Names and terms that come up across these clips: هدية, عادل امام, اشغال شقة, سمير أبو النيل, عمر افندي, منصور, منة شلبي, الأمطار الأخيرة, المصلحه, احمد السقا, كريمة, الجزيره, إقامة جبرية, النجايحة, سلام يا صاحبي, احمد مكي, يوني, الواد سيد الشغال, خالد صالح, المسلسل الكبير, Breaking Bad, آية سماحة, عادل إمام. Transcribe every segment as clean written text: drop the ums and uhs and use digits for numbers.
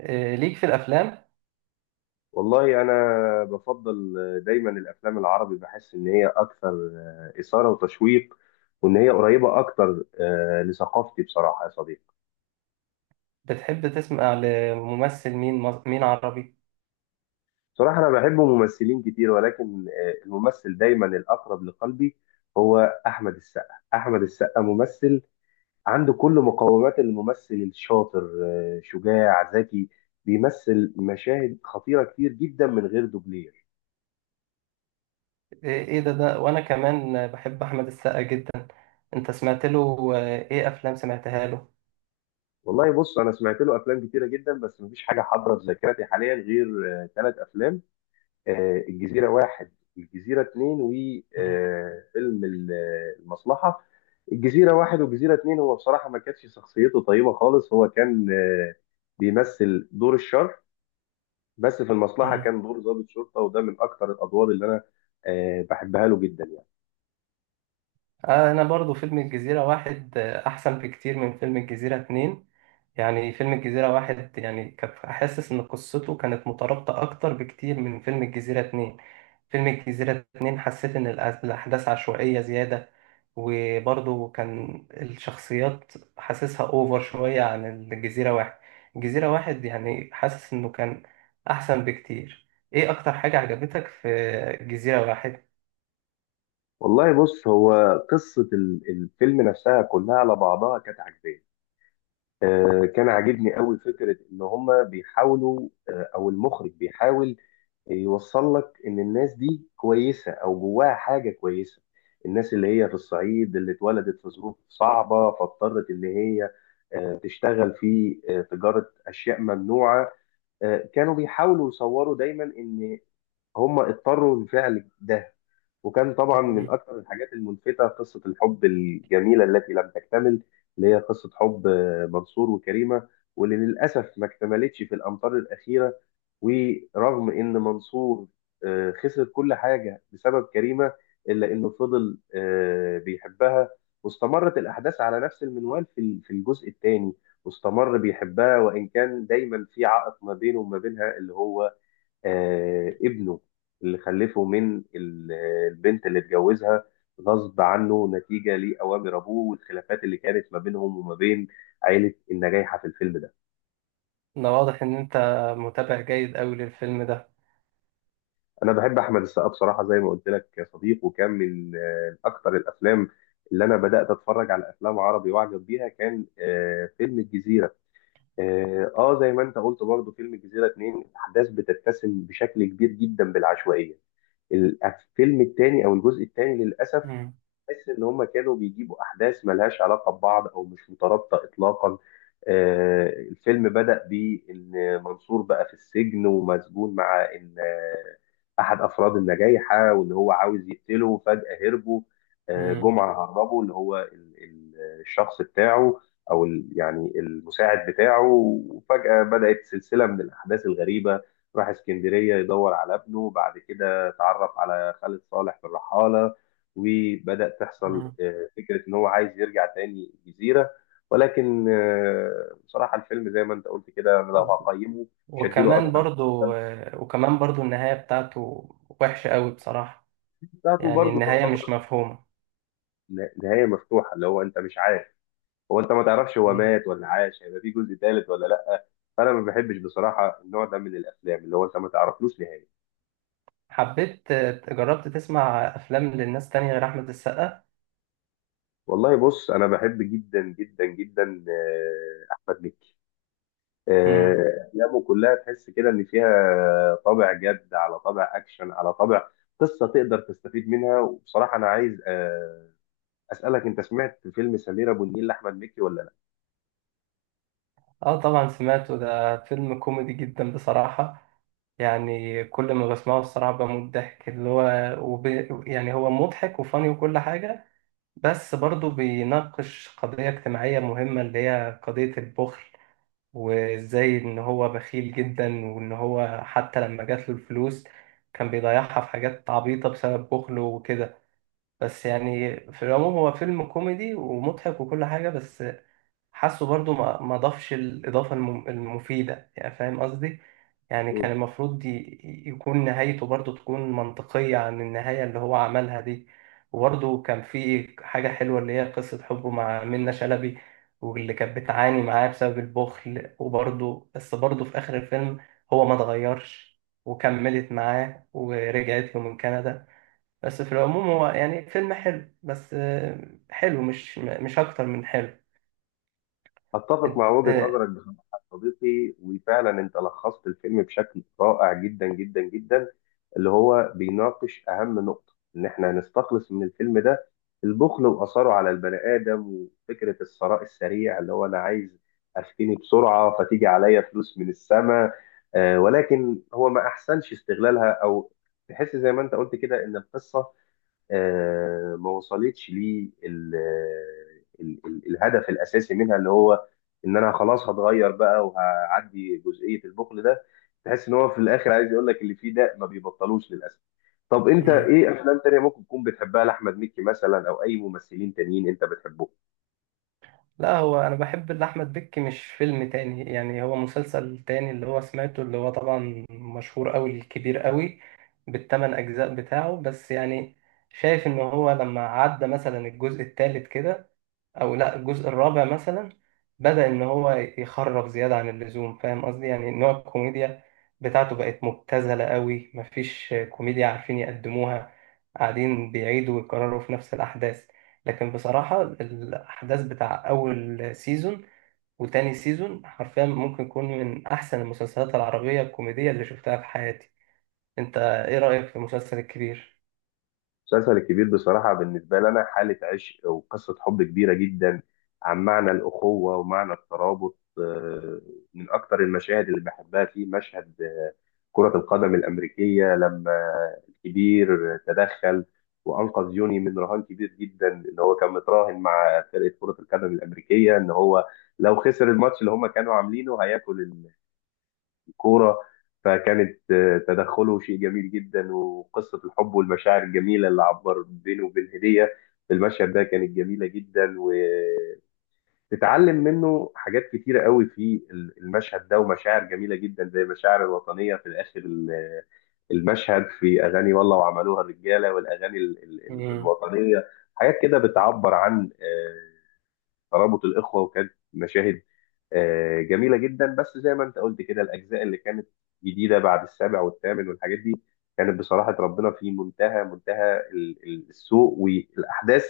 إيه، ليك في الافلام. والله انا بفضل دايما الافلام العربي، بحس ان هي اكثر اثاره وتشويق، وان هي قريبه اكتر لثقافتي بصراحه يا صديقي. بتحب تسمع لممثل مين عربي؟ بصراحه انا بحب ممثلين كتير، ولكن الممثل دايما الاقرب لقلبي هو احمد السقا. احمد السقا ممثل عنده كل مقومات الممثل الشاطر، شجاع ذكي، بيمثل مشاهد خطيره كتير جدا من غير دوبلير. ايه ده وانا كمان بحب احمد السقا جدا. انت سمعت له، ايه افلام سمعتها له؟ والله بص، انا سمعت له افلام كتيره جدا، بس مفيش حاجه حاضره في ذاكرتي حاليا غير 3 افلام: الجزيره واحد، الجزيره اتنين، مم. وفيلم المصلحه. الجزيره واحد والجزيره اتنين، هو بصراحه ما كانتش شخصيته طيبه خالص، هو كان بيمثل دور الشر. بس في المصلحه مم. كان دور ضابط شرطه، وده من اكتر الادوار اللي انا بحبها له جدا يعني. انا برضو فيلم الجزيرة واحد احسن بكتير من فيلم الجزيرة اتنين. يعني فيلم الجزيرة واحد يعني كنت حاسس إن قصته كانت مترابطة أكتر بكتير من فيلم الجزيرة اتنين. فيلم الجزيرة اتنين حسيت إن الأحداث عشوائية زيادة. وبرضه كان الشخصيات حاسسها أوفر شوية عن الجزيرة واحد. الجزيرة واحد يعني حاسس إنه كان أحسن بكتير. إيه أكتر حاجة عجبتك في الجزيرة واحد؟ والله بص، هو قصه الفيلم نفسها كلها على بعضها كانت عجباني. كان عاجبني قوي فكرة إن هما بيحاولوا، أو المخرج بيحاول يوصل لك إن الناس دي كويسة أو جواها حاجة كويسة. الناس اللي هي في الصعيد، اللي اتولدت في ظروف صعبة، فاضطرت إن هي تشتغل في تجارة أشياء ممنوعة. كانوا بيحاولوا يصوروا دايما إن هم اضطروا لفعل ده. وكان طبعا من مم. اكثر الحاجات الملفتة قصة الحب الجميلة التي لم تكتمل، اللي هي قصة حب منصور وكريمة. واللي للأسف ما اكتملتش في الأمطار الأخيرة. ورغم إن منصور خسر كل حاجة بسبب كريمة، إلا إنه فضل بيحبها. واستمرت الأحداث على نفس المنوال في الجزء الثاني. واستمر بيحبها، وإن كان دايما في عائق ما بينه وما بينها، اللي هو ابنه، اللي خلفه من البنت اللي اتجوزها غصب عنه، نتيجة لأوامر أبوه والخلافات اللي كانت ما بينهم وما بين عائلة النجايحة في الفيلم ده. ده واضح إن أنت متابع جيد أوي للفيلم ده. أنا بحب أحمد السقا بصراحة، زي ما قلت لك يا صديق، وكان من أكتر الأفلام اللي أنا بدأت أتفرج على أفلام عربي وأعجب بيها، كان فيلم الجزيرة. زي ما أنت قلت برضه، فيلم الجزيرة اتنين الأحداث بتتسم بشكل كبير جدا بالعشوائية. الفيلم التاني أو الجزء التاني للأسف مم. تحس ان هم كانوا بيجيبوا احداث ملهاش علاقه ببعض او مش مترابطه اطلاقا. الفيلم بدأ بان منصور بقى في السجن ومسجون مع ان احد افراد النجايحه، وان هو عاوز يقتله. فجأة هربوا، مم. جمعه هربوا، اللي هو الشخص بتاعه، او يعني المساعد بتاعه. وفجأة بدأت سلسله من الاحداث الغريبه، راح اسكندريه يدور على ابنه، بعد كده اتعرف على خالد صالح في الرحاله، وبدأ تحصل فكرة إن هو عايز يرجع تاني الجزيرة. ولكن بصراحة الفيلم زي ما أنت قلت كده، أنا لو مم. هقيمه مش هديله وكمان أكتر من برضو 5. وكمان برضو النهاية بتاعته وحشة قوي بصراحة. بتاعته يعني برضه النهاية تعتبر مش مفهومة. نهاية مفتوحة، اللي هو أنت مش عارف، هو أنت ما تعرفش هو مم. مات ولا عاش، هيبقى في جزء ثالث ولا لأ. فأنا ما بحبش بصراحة النوع ده من الأفلام اللي هو أنت ما تعرفلوش نهاية. حبيت. جربت تسمع أفلام للناس تانية غير أحمد السقا؟ والله بص، أنا بحب جدا جدا جدا أحمد مكي. مم. أفلامه كلها تحس كده إن فيها طابع جد، على طابع أكشن، على طابع قصة تقدر تستفيد منها. وبصراحة أنا عايز أسألك، أنت سمعت فيلم سمير أبو النيل لأحمد مكي ولا اه، طبعا سمعته، ده فيلم كوميدي جدا بصراحة. يعني كل ما بسمعه الصراحة بموت ضحك، اللي هو وب... يعني هو مضحك وفاني وكل حاجة. بس برضو بيناقش قضية اجتماعية مهمة اللي هي قضية البخل. وازاي ان هو بخيل جدا وان هو حتى لما جات له الفلوس كان بيضيعها في حاجات عبيطة بسبب بخله وكده. بس يعني في العموم هو فيلم كوميدي ومضحك وكل حاجة. بس حاسه برضو ما ضافش الإضافة المفيدة، يعني فاهم قصدي. يعني كان لأ؟ المفروض يكون نهايته برضو تكون منطقية عن النهاية اللي هو عملها دي. وبرضو كان في حاجة حلوة اللي هي قصة حبه مع منة شلبي، واللي كانت بتعاني معاه بسبب البخل. وبرضو بس برضو في آخر الفيلم هو ما اتغيرش وكملت معاه ورجعت له من كندا. بس في العموم هو يعني فيلم حلو، بس حلو مش أكتر من اتفق مع وجهة حلو. نظرك بصراحة يا صديقي، وفعلا انت لخصت الفيلم بشكل رائع جدا جدا جدا، اللي هو بيناقش اهم نقطة ان احنا نستخلص من الفيلم ده: البخل واثره على البني ادم، وفكرة الثراء السريع، اللي هو انا عايز افتني بسرعة، فتيجي عليا فلوس من السماء. ولكن هو ما احسنش استغلالها، او تحس زي ما انت قلت كده ان القصة ما وصلتش لي الهدف الاساسي منها، اللي هو ان انا خلاص هتغير بقى وهعدي جزئيه البخل ده. تحس ان هو في الاخر عايز يقول لك اللي فيه ده ما بيبطلوش للاسف. طب انت مم. ايه افلام تانية ممكن تكون بتحبها لاحمد مكي مثلا، او اي ممثلين تانيين انت بتحبهم؟ لا هو انا بحب لاحمد بكي مش فيلم تاني، يعني هو مسلسل تاني اللي هو سمعته، اللي هو طبعا مشهور قوي، الكبير قوي بالثمان اجزاء بتاعه. بس يعني شايف ان هو لما عدى مثلا الجزء الثالث كده، او لا الجزء الرابع مثلا، بدأ ان هو يخرف زيادة عن اللزوم، فاهم قصدي. يعني نوع الكوميديا بتاعته بقت مبتذلة قوي، مفيش كوميديا عارفين يقدموها، قاعدين بيعيدوا ويكرروا في نفس الأحداث. لكن بصراحة الأحداث بتاع أول سيزون وتاني سيزون حرفيا ممكن يكون من أحسن المسلسلات العربية الكوميدية اللي شفتها في حياتي. أنت إيه رأيك في المسلسل الكبير؟ المسلسل الكبير بصراحة بالنسبة لنا حالة عشق وقصة حب كبيرة جدا، عن معنى الأخوة ومعنى الترابط. من أكتر المشاهد اللي بحبها فيه مشهد كرة القدم الأمريكية، لما الكبير تدخل وأنقذ يوني من رهان كبير جدا، إن هو كان متراهن مع فرقة كرة القدم الأمريكية إن هو لو خسر الماتش اللي هم كانوا عاملينه هياكل كورة. فكانت تدخله شيء جميل جدا، وقصة الحب والمشاعر الجميلة اللي عبر بينه وبين هدية في المشهد ده كانت جميلة جدا، وتتعلم منه حاجات كتيرة قوي في المشهد ده. ومشاعر جميلة جدا، زي المشاعر الوطنية في الآخر، المشهد في أغاني والله، وعملوها الرجالة، والأغاني مم. الوطنية. حاجات كده بتعبر عن ترابط الاخوه، وكانت مشاهد جميله جدا. بس زي ما انت قلت كده، الاجزاء اللي كانت جديده بعد السابع والثامن والحاجات دي كانت بصراحه ربنا في منتهى منتهى السوء. والاحداث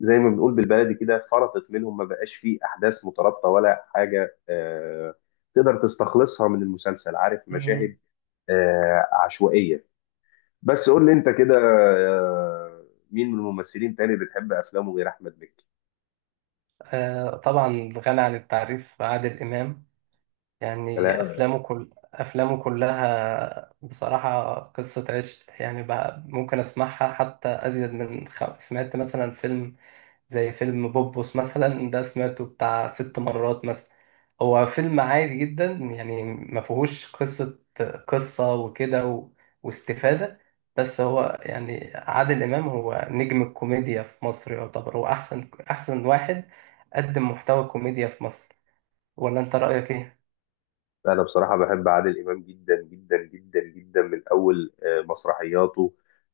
زي ما بنقول بالبلدي كده فرطت منهم، ما بقاش فيه احداث مترابطه ولا حاجه تقدر تستخلصها من المسلسل، عارف مم. مشاهد عشوائيه. بس قول لي انت كده مين من الممثلين تاني بتحب افلامه غير احمد مكي؟ آه، طبعا غني عن التعريف عادل إمام. يعني سلام. أفلامه، كل أفلامه كلها بصراحة قصة عشق، يعني بقى ممكن أسمعها حتى أزيد من سمعت مثلا فيلم، زي فيلم بوبوس مثلا، ده سمعته بتاع 6 مرات مثلا. هو فيلم عادي جدا يعني ما فيهوش قصة وكده واستفادة. بس هو يعني عادل إمام هو نجم الكوميديا في مصر، يعتبر هو أحسن واحد قدم محتوى كوميديا في مصر. ولا أنت رأيك إيه؟ انا بصراحه بحب عادل امام جدا جدا جدا جدا، من اول مسرحياته.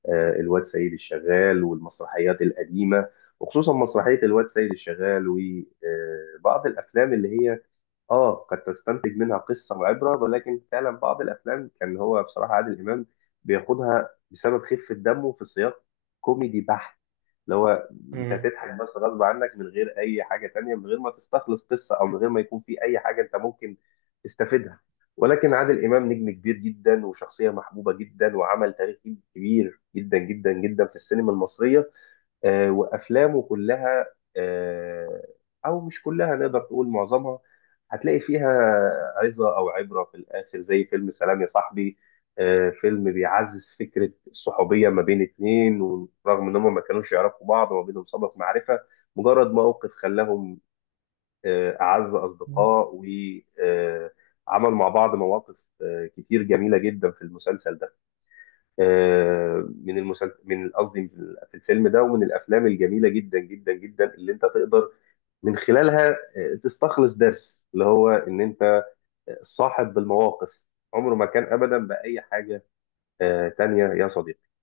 الواد سيد الشغال والمسرحيات القديمه، وخصوصا مسرحيه الواد سيد الشغال. وبعض الافلام اللي هي اه قد تستنتج منها قصة وعبرة، ولكن فعلا بعض الأفلام كان هو بصراحة عادل إمام بياخدها بسبب خفة دمه في سياق كوميدي بحت، اللي هو أنت هتضحك بس غصب عنك، من غير أي حاجة تانية، من غير ما تستخلص قصة، أو من غير ما يكون في أي حاجة أنت ممكن تستفيدها. ولكن عادل إمام نجم كبير جدا، وشخصية محبوبة جدا، وعمل تاريخي كبير جدا جدا جدا في السينما المصرية. وافلامه كلها، آه، او مش كلها، نقدر تقول معظمها هتلاقي فيها عظه او عبره في الاخر، زي فيلم سلام يا صاحبي. فيلم بيعزز فكره الصحوبيه ما بين 2، ورغم ان هم ما كانوش يعرفوا بعض وما بينهم سابق معرفه، مجرد موقف خلاهم اعز اصدقاء، وعمل مع بعض مواقف كتير جميله جدا في المسلسل ده. آه، من المسلسل، من قصدي في الفيلم ده، ومن الافلام الجميله جدا جدا جدا اللي انت تقدر من خلالها تستخلص درس، اللي هو ان انت صاحب بالمواقف عمره ما كان ابدا باي حاجه تانية يا صديقي.